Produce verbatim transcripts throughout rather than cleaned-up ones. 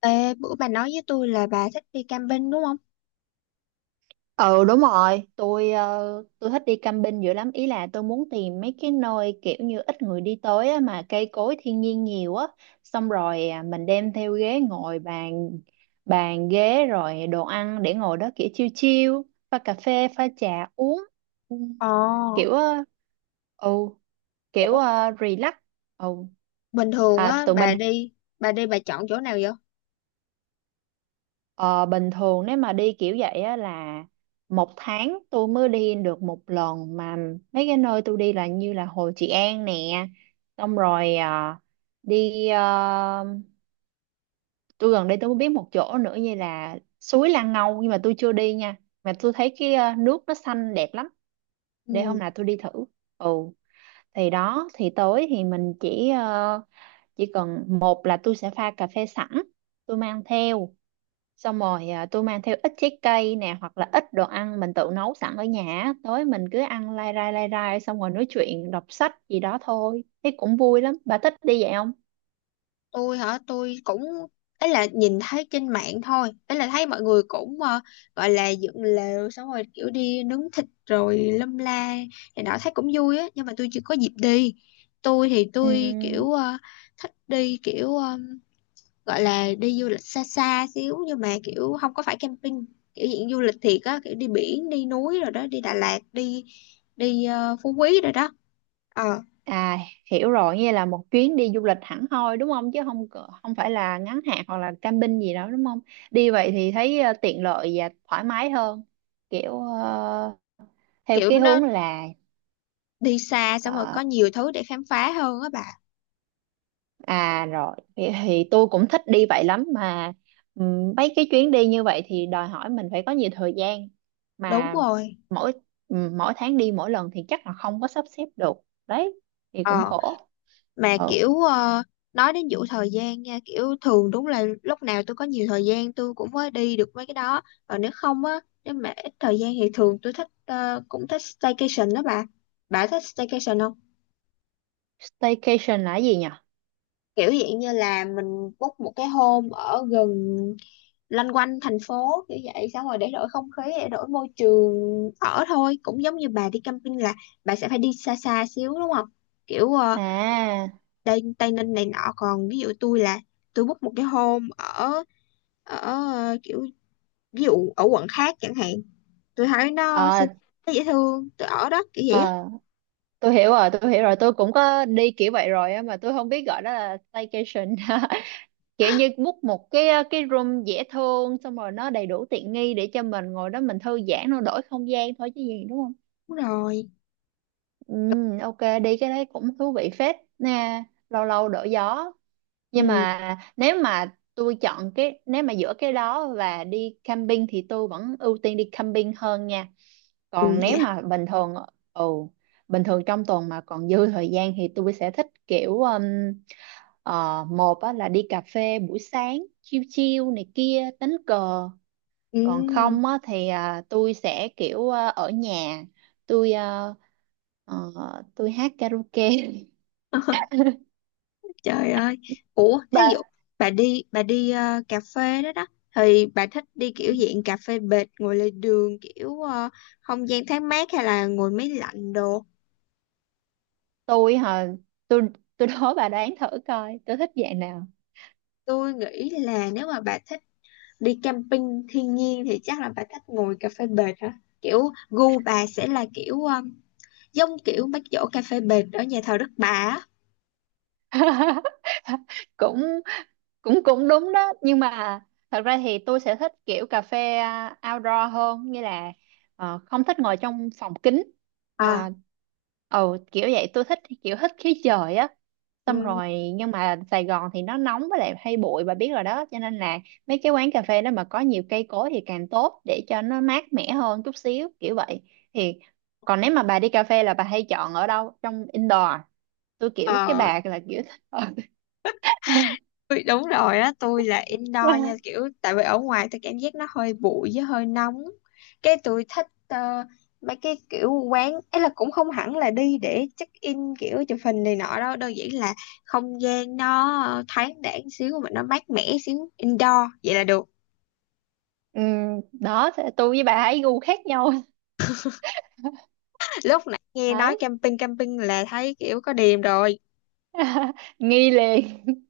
Ê, bữa bà nói với tôi là bà thích đi camping đúng không? Ừ đúng rồi, tôi ờ, tôi thích đi camping dữ lắm. Ý là tôi muốn tìm mấy cái nơi kiểu như ít người đi tới á, mà cây cối thiên nhiên nhiều á, xong rồi à, mình đem theo ghế ngồi bàn bàn ghế rồi đồ ăn để ngồi đó kiểu chill chill, pha cà phê, pha trà uống. Ừ. Ồ, Kiểu ờ, ừ, kiểu ủa, ờ, relax. Ừ. bình thường À, á, tụi mình. bà đi, bà đi bà chọn chỗ nào vậy? Ờ, bình thường nếu mà đi kiểu vậy á là một tháng tôi mới đi được một lần, mà mấy cái nơi tôi đi là như là Hồ Trị An nè, xong rồi ờ, đi ờ, tôi gần đây tôi mới biết một chỗ nữa như là suối Lan Ngâu, nhưng mà tôi chưa đi nha. Mà tôi thấy cái ờ, nước nó xanh đẹp lắm, để Ừ, hôm nào tôi đi thử. Ừ, thì đó thì tối thì mình chỉ ờ, chỉ cần một là tôi sẽ pha cà phê sẵn tôi mang theo, xong rồi à, tôi mang theo ít trái cây nè, hoặc là ít đồ ăn mình tự nấu sẵn ở nhà á. Tối mình cứ ăn lai rai lai rai xong rồi nói chuyện đọc sách gì đó thôi, thấy cũng vui lắm. Bà thích đi vậy không? tôi hả, tôi cũng, ấy là nhìn thấy trên mạng thôi, ấy là thấy mọi người cũng ờ, gọi là dựng lều xong rồi kiểu đi nướng thịt rồi lâm la, thì đó thấy cũng vui á, nhưng mà tôi chưa có dịp đi. Tôi thì tôi Ừm, kiểu ờ, thích đi kiểu ờ, gọi là đi du lịch xa xa xíu nhưng mà kiểu không có phải camping, kiểu diện du lịch thiệt á, kiểu đi biển đi núi rồi đó đi Đà Lạt đi đi ờ, Phú Quý rồi đó. Ờ, à, hiểu rồi, như là một chuyến đi du lịch hẳn hoi đúng không, chứ không cỡ- không phải là ngắn hạn hoặc là camping gì đó đúng không. Đi vậy thì thấy ờ, tiện lợi và thoải mái hơn, kiểu ờ, theo kiểu cái nó hướng là đi xa xong rồi có ờ, nhiều thứ để khám phá hơn á bà. À rồi, thì, thì tôi cũng thích đi vậy lắm, mà ừm, mấy cái chuyến đi như vậy thì đòi hỏi mình phải có nhiều thời gian Đúng mà. rồi. Mỗi ừm, Mỗi tháng đi mỗi lần thì chắc là không có sắp xếp được. Đấy, thì cũng Ờ, khổ. mà Ừ, kiểu ờ, nói đến vụ thời gian nha, kiểu thường đúng là lúc nào tôi có nhiều thời gian tôi cũng mới đi được mấy cái đó, còn nếu không á, nếu mà ít thời gian thì thường tôi thích ờ, cũng thích staycation đó bà. Bà thích staycation không? staycation là cái gì nhỉ? Kiểu dạng như là mình book một cái hôm ở gần loanh quanh thành phố kiểu vậy, xong rồi để đổi không khí, để đổi môi trường. Ở thôi cũng giống như bà đi camping là bà sẽ phải đi xa xa xíu đúng không? kiểu ờ, À, Tây Tây Ninh này nọ, còn ví dụ tôi là tôi book một cái hôm ở ở ờ, kiểu ví dụ ở quận khác chẳng hạn, tôi thấy nó ờ, xinh, nó dễ thương tôi ở đó kiểu vậy á. ờ, tôi hiểu rồi, tôi hiểu rồi, tôi cũng có đi kiểu vậy rồi á, mà tôi không biết gọi đó là staycation. Kiểu như book một cái ờ, cái room dễ thương, xong rồi nó đầy đủ tiện nghi để cho mình ngồi đó mình thư giãn, nó đổi không gian thôi chứ gì, đúng không? Đúng rồi. Ừ, ok, đi cái đấy cũng thú vị phết nè, lâu lâu đổi gió. Nhưng Ừ, mà nếu mà tôi chọn cái nếu mà giữa cái đó và đi camping thì tôi vẫn ưu tiên đi camping hơn nha. ừ, Còn nếu dạ, mà bình thường, ừ, bình thường trong tuần mà còn dư thời gian thì tôi sẽ thích kiểu um, ờ, một á, là đi cà phê buổi sáng chill chill này kia đánh cờ. ừ. Còn không á, thì à, tôi sẽ kiểu à, ở nhà, tôi à, ờ, tôi hát karaoke. Trời ơi. Ủa, thí Bà. dụ bà đi bà đi ờ, cà phê đó đó, thì bà thích đi kiểu dạng cà phê bệt ngồi lề đường kiểu ờ, không gian thoáng mát hay là ngồi máy lạnh đồ. Tôi hả tôi tôi đố bà đoán thử coi tôi thích dạng nào. Tôi nghĩ là nếu mà bà thích đi camping thiên nhiên thì chắc là bà thích ngồi cà phê bệt hả? Kiểu gu bà sẽ là kiểu ờ, giống kiểu bác giỗ cà phê bệt ở nhà thờ Đức Bà á. cũng cũng cũng đúng đó, nhưng mà thật ra thì tôi sẽ thích kiểu cà phê à, outdoor hơn, như là ờ, không thích ngồi trong phòng kính. Ờ. À, ừ, kiểu vậy, tôi thích kiểu thích khí trời á. Xong Ừ. rồi, nhưng mà Sài Gòn thì nó nóng với lại hay bụi bà biết rồi đó, cho nên là mấy cái quán cà phê đó mà có nhiều cây cối thì càng tốt, để cho nó mát mẻ hơn chút xíu kiểu vậy. Thì còn nếu mà bà đi cà phê là bà hay chọn ở đâu, trong indoor? Tôi kiểu cái Ờ. bà là kiểu thích ở. Ui, đúng rồi á, tôi là indoor nha, kiểu tại vì ở ngoài tôi cảm giác nó hơi bụi với hơi nóng. Cái tôi thích ờ, mấy cái kiểu quán ấy là cũng không hẳn là đi để check in kiểu chụp hình này nọ đâu, đơn giản là không gian nó ờ, thoáng đãng xíu mà nó mát mẻ xíu, indoor vậy là được. Ừ, đó, thế tôi với bà ấy gu khác nhau. Lúc nãy nghe nói Đấy. camping camping là thấy kiểu có điềm rồi. Nghi liền.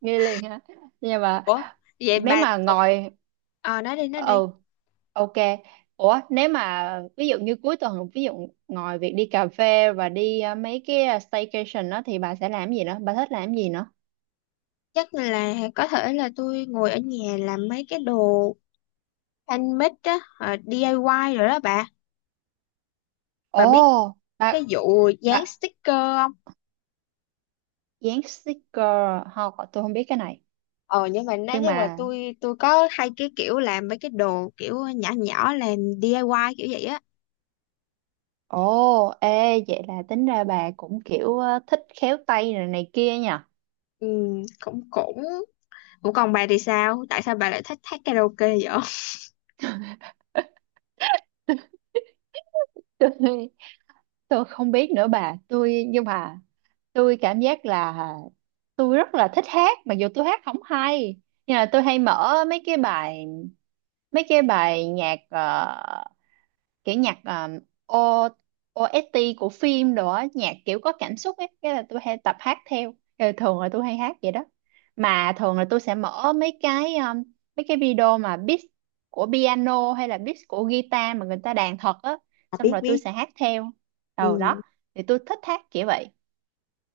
Nghi liền hả? Nhưng mà Ủa vậy nếu bà. mà Ồ, ngồi, ờ, nói đi nói đi. ừ, ok, ủa nếu mà ví dụ như cuối tuần, ví dụ ngồi việc đi cà phê và đi ờ, mấy cái ờ, staycation đó, thì bà sẽ làm gì nữa, bà thích làm gì nữa? Chắc là có thể là tôi ngồi ở nhà làm mấy cái đồ Thanh mít á, ờ, đê i y rồi đó bà. Bà biết Ồ, cái bà vụ dán bà sticker không? dán sticker không, tôi không biết cái này. Ờ, nhưng mà nói Nhưng chung là mà tôi tôi có hay cái kiểu làm mấy cái đồ kiểu nhỏ nhỏ, làm đê i y kiểu vậy á. ồ, ê, vậy là tính ra bà cũng kiểu ờ, thích khéo tay này này kia nhỉ. Ừ, cũng cũng cũng còn bà thì sao, tại sao bà lại thích hát karaoke vậy? Tôi tôi không biết nữa bà, tôi nhưng mà tôi cảm giác là tôi rất là thích hát, mặc dù tôi hát không hay. Nhưng là tôi hay mở mấy cái bài mấy cái bài nhạc ờ, kiểu nhạc um, O ô ét tê của phim đồ á, nhạc kiểu có cảm xúc ấy, cái là tôi hay tập hát theo. Ờ, thường là tôi hay hát vậy đó. Mà thường là tôi sẽ mở mấy cái um, mấy cái video mà beat của piano hay là beat của guitar mà người ta đàn thật á, xong rồi tôi sẽ hát theo đầu đó. Ừ. Thì tôi thích hát kiểu vậy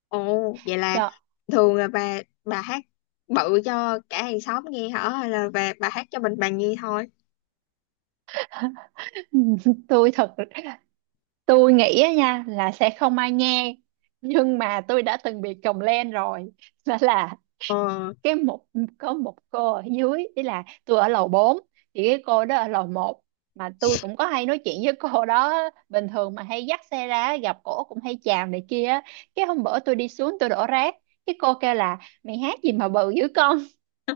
Ồ, vậy là cho. thường là bà bà hát bự cho cả hàng xóm nghe hả, hay là bà, bà hát cho mình bà nghe thôi? Tôi thật, tôi nghĩ á nha là sẽ không ai nghe, nhưng mà tôi đã từng bị còng len rồi. Đó là Ờ. cái một có một cô ở dưới, ý là tôi ở lầu bốn thì cái cô đó ở lầu một, mà tôi cũng có hay nói chuyện với cô đó bình thường, mà hay dắt xe ra gặp cổ cũng hay chào này kia á. Cái hôm bữa tôi đi xuống tôi đổ rác, cái cô kêu là mày hát gì mà bự dữ con,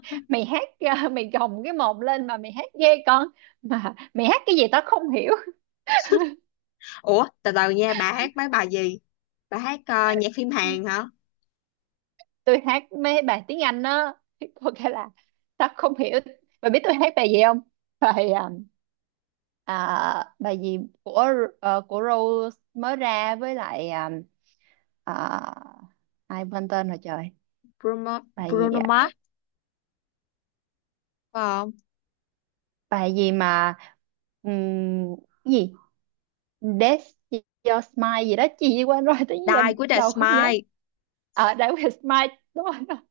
mày hát ờ, mày gồng cái mồm lên mà mày hát ghê con, mà mày hát cái gì tao không hiểu. Ủa từ từ nha, bà hát mấy bài gì? Bà hát ờ, nhạc phim Hàn hả? Tôi hát mấy bài tiếng Anh đó, có cái là tao không hiểu. Bà biết tôi hát bài gì không? bài à, à, Bài gì của ờ, của Rose mới ra, với lại à, à, ai quên tên rồi trời. Bruno, Bài gì Bruno ạ? Mars phải không? Bài gì mà ừm, cái gì That's Your Smile gì đó chị quên rồi tới giờ. Die with a Đầu không nhớ. Smile. Ở, That Was Smile, đúng rồi đó.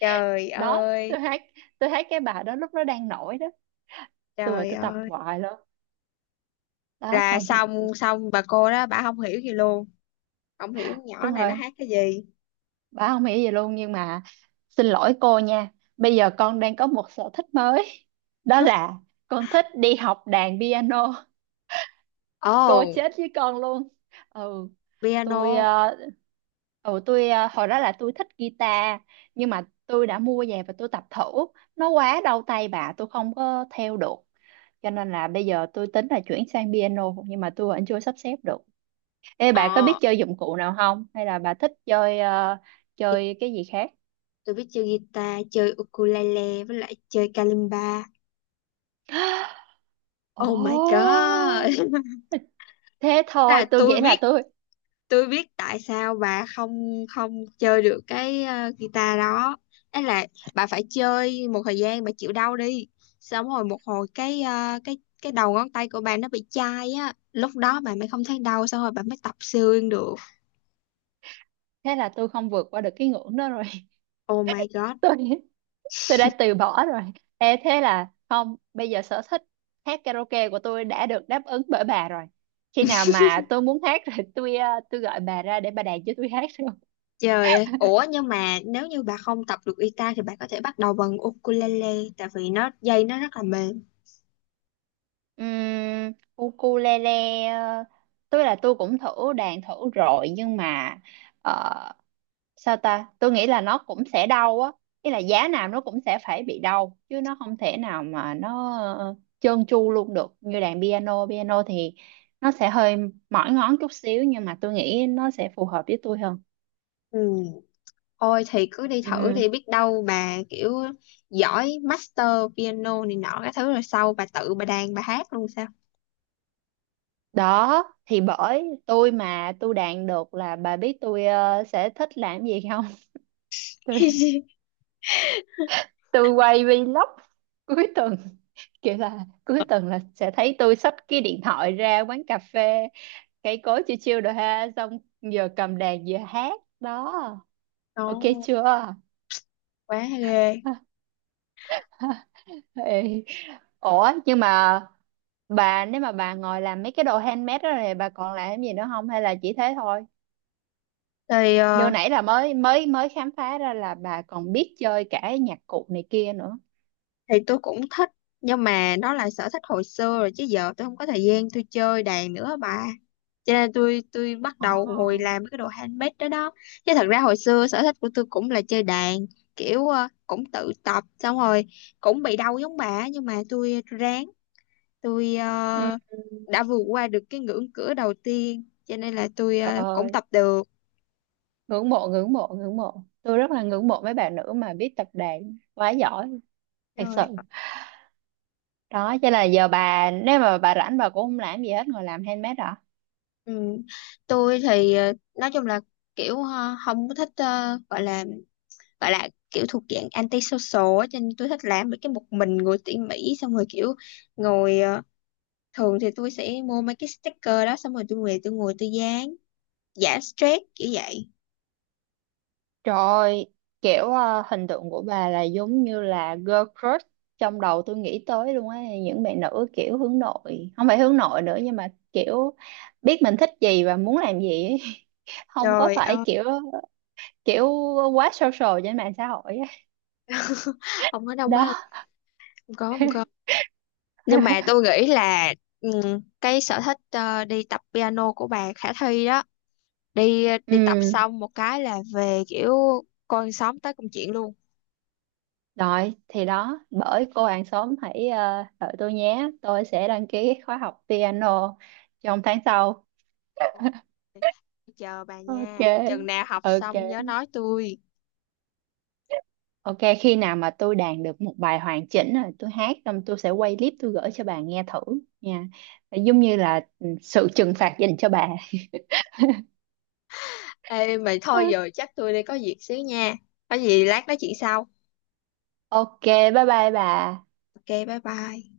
Trời Đó ơi. tôi hát, tôi hát cái bài đó lúc nó đang nổi đó. tôi ở Trời tôi tập ơi. hoài luôn. Đó Là xong. xong xong bà cô đó bà không hiểu gì luôn, không hiểu nhỏ Đúng này nó rồi, hát cái gì. bà không nghĩ gì luôn. Nhưng mà xin lỗi cô nha, bây giờ con đang có một sở thích mới, đó là con thích đi học đàn piano, cô Oh. chết với con luôn. Ừ, tôi Piano. ờ, ừ tôi ờ, hồi đó là tôi thích guitar, nhưng mà tôi đã mua về và tôi tập thử, nó quá đau tay bà, tôi không có theo được. Cho nên là bây giờ tôi tính là chuyển sang piano, nhưng mà tôi vẫn chưa sắp xếp được. Ê bà có Ờ, biết chơi dụng cụ nào không? Hay là bà thích chơi ờ, chơi cái gì khác? tôi biết chơi guitar, chơi ukulele, với lại chơi kalimba. Oh my Ồ, god. thế thôi, Là tôi tôi nghĩ là biết, tôi. tôi biết tại sao bà không không chơi được cái ờ, guitar đó. Ấy là bà phải chơi một thời gian, bà chịu đau đi, xong rồi một hồi cái ờ, cái cái đầu ngón tay của bà nó bị chai á, lúc đó bà mới không thấy đau, xong rồi bà mới tập xương được. Thế là tôi không vượt qua được cái ngưỡng đó rồi. Oh my god. Tôi tôi đã từ bỏ rồi. Ê, thế là không, bây giờ sở thích hát karaoke của tôi đã được đáp ứng bởi bà rồi. Khi nào mà tôi muốn hát rồi, tôi ờ, tôi gọi bà ra để bà đàn cho tôi hát rồi. Trời ơi. Ủa nhưng mà nếu như bà không tập được guitar thì bà có thể bắt đầu bằng ukulele, tại vì nó dây nó rất là mềm. Uhm, ukulele, ờ, tôi là tôi cũng thử đàn thử rồi, nhưng mà sao ta, tôi nghĩ là nó cũng sẽ đau á. Ý là giá nào nó cũng sẽ phải bị đau chứ, nó không thể nào mà nó ờ, trơn tru luôn được. Như đàn piano piano thì nó sẽ hơi mỏi ngón chút xíu, nhưng mà tôi nghĩ nó sẽ phù hợp với tôi hơn. Ừ. Ôi thì cứ đi thử Ừ. đi, biết đâu bà kiểu giỏi master piano này nọ cái thứ, rồi sau bà tự bà đàn bà hát luôn sao. Đó thì bởi tôi mà tôi đàn được là bà biết tôi ờ, sẽ thích làm gì không? tôi tôi quay vlog cuối tuần, kiểu là cuối tuần là sẽ thấy tôi xách cái điện thoại ra quán cà phê cây cối chiêu chiêu rồi ha, xong vừa cầm đàn vừa hát đó. Ok Đó, chưa? quá ghê. Ê, ủa nhưng mà bà nếu mà bà ngồi làm mấy cái đồ handmade đó này bà còn làm cái gì nữa không, hay là chỉ thế thôi? Thì Như ờ, nãy là mới mới mới khám phá ra là bà còn biết chơi cả nhạc cụ này kia nữa. thì tôi cũng thích, nhưng mà đó là sở thích hồi xưa rồi, chứ giờ tôi không có thời gian tôi chơi đàn nữa bà. Cho nên tôi tôi bắt đầu ngồi Ồ. làm cái đồ handmade đó đó. Chứ thật ra hồi xưa sở thích của tôi cũng là chơi đàn, kiểu ờ, cũng tự tập xong rồi cũng bị đau giống bà, nhưng mà tôi ráng, tôi Ừ, ờ, đã vượt qua được cái ngưỡng cửa đầu tiên, cho nên là tôi trời ờ, cũng ơi, tập được ngưỡng mộ ngưỡng mộ ngưỡng mộ, tôi rất là ngưỡng mộ mấy bạn nữ mà biết tập đàn quá giỏi, thật sự. rồi. Đó cho nên là giờ bà nếu mà bà rảnh bà cũng không làm gì hết, ngồi làm handmade hả? Ừ. Tôi thì ờ, nói chung là kiểu ờ, không có thích, ờ, gọi là gọi là kiểu thuộc dạng anti-social á, cho nên tôi thích làm mấy cái một mình ngồi tỉ mỉ, xong rồi kiểu ngồi ờ, thường thì tôi sẽ mua mấy cái sticker đó, xong rồi tôi về tôi ngồi tôi dán, giải stress kiểu vậy. Trời ơi, kiểu ờ, hình tượng của bà là giống như là girl crush trong đầu tôi, nghĩ tới luôn á, những bạn nữ kiểu hướng nội, không phải hướng nội nữa nhưng mà kiểu biết mình thích gì và muốn làm gì ấy. Không có Trời phải ơi. kiểu kiểu quá social trên mạng xã hội á. Không có đâu má. Đó. Không có không có Nhưng mà tôi nghĩ là ừm, cái sở thích ờ, đi tập piano của bà khả thi đó. Đi đi tập Ừ xong một cái là về kiểu coi con sóng tới công chuyện luôn. rồi, thì đó bởi cô hàng xóm hãy ờ, đợi tôi nhé, tôi sẽ đăng ký khóa học piano trong tháng sau. Ok, chờ bà Ok, nha, chừng nào học ok, xong nhớ nói tôi. ok, khi nào mà tôi đàn được một bài hoàn chỉnh rồi tôi hát xong tôi sẽ quay clip tôi gửi cho bà nghe thử nha, giống như là ừ, sự trừng phạt dành cho bà. Ê mà thôi, giờ chắc tôi đi có việc xíu nha, có gì lát nói chuyện sau. Ok, bye bye bà. Ok bye bye.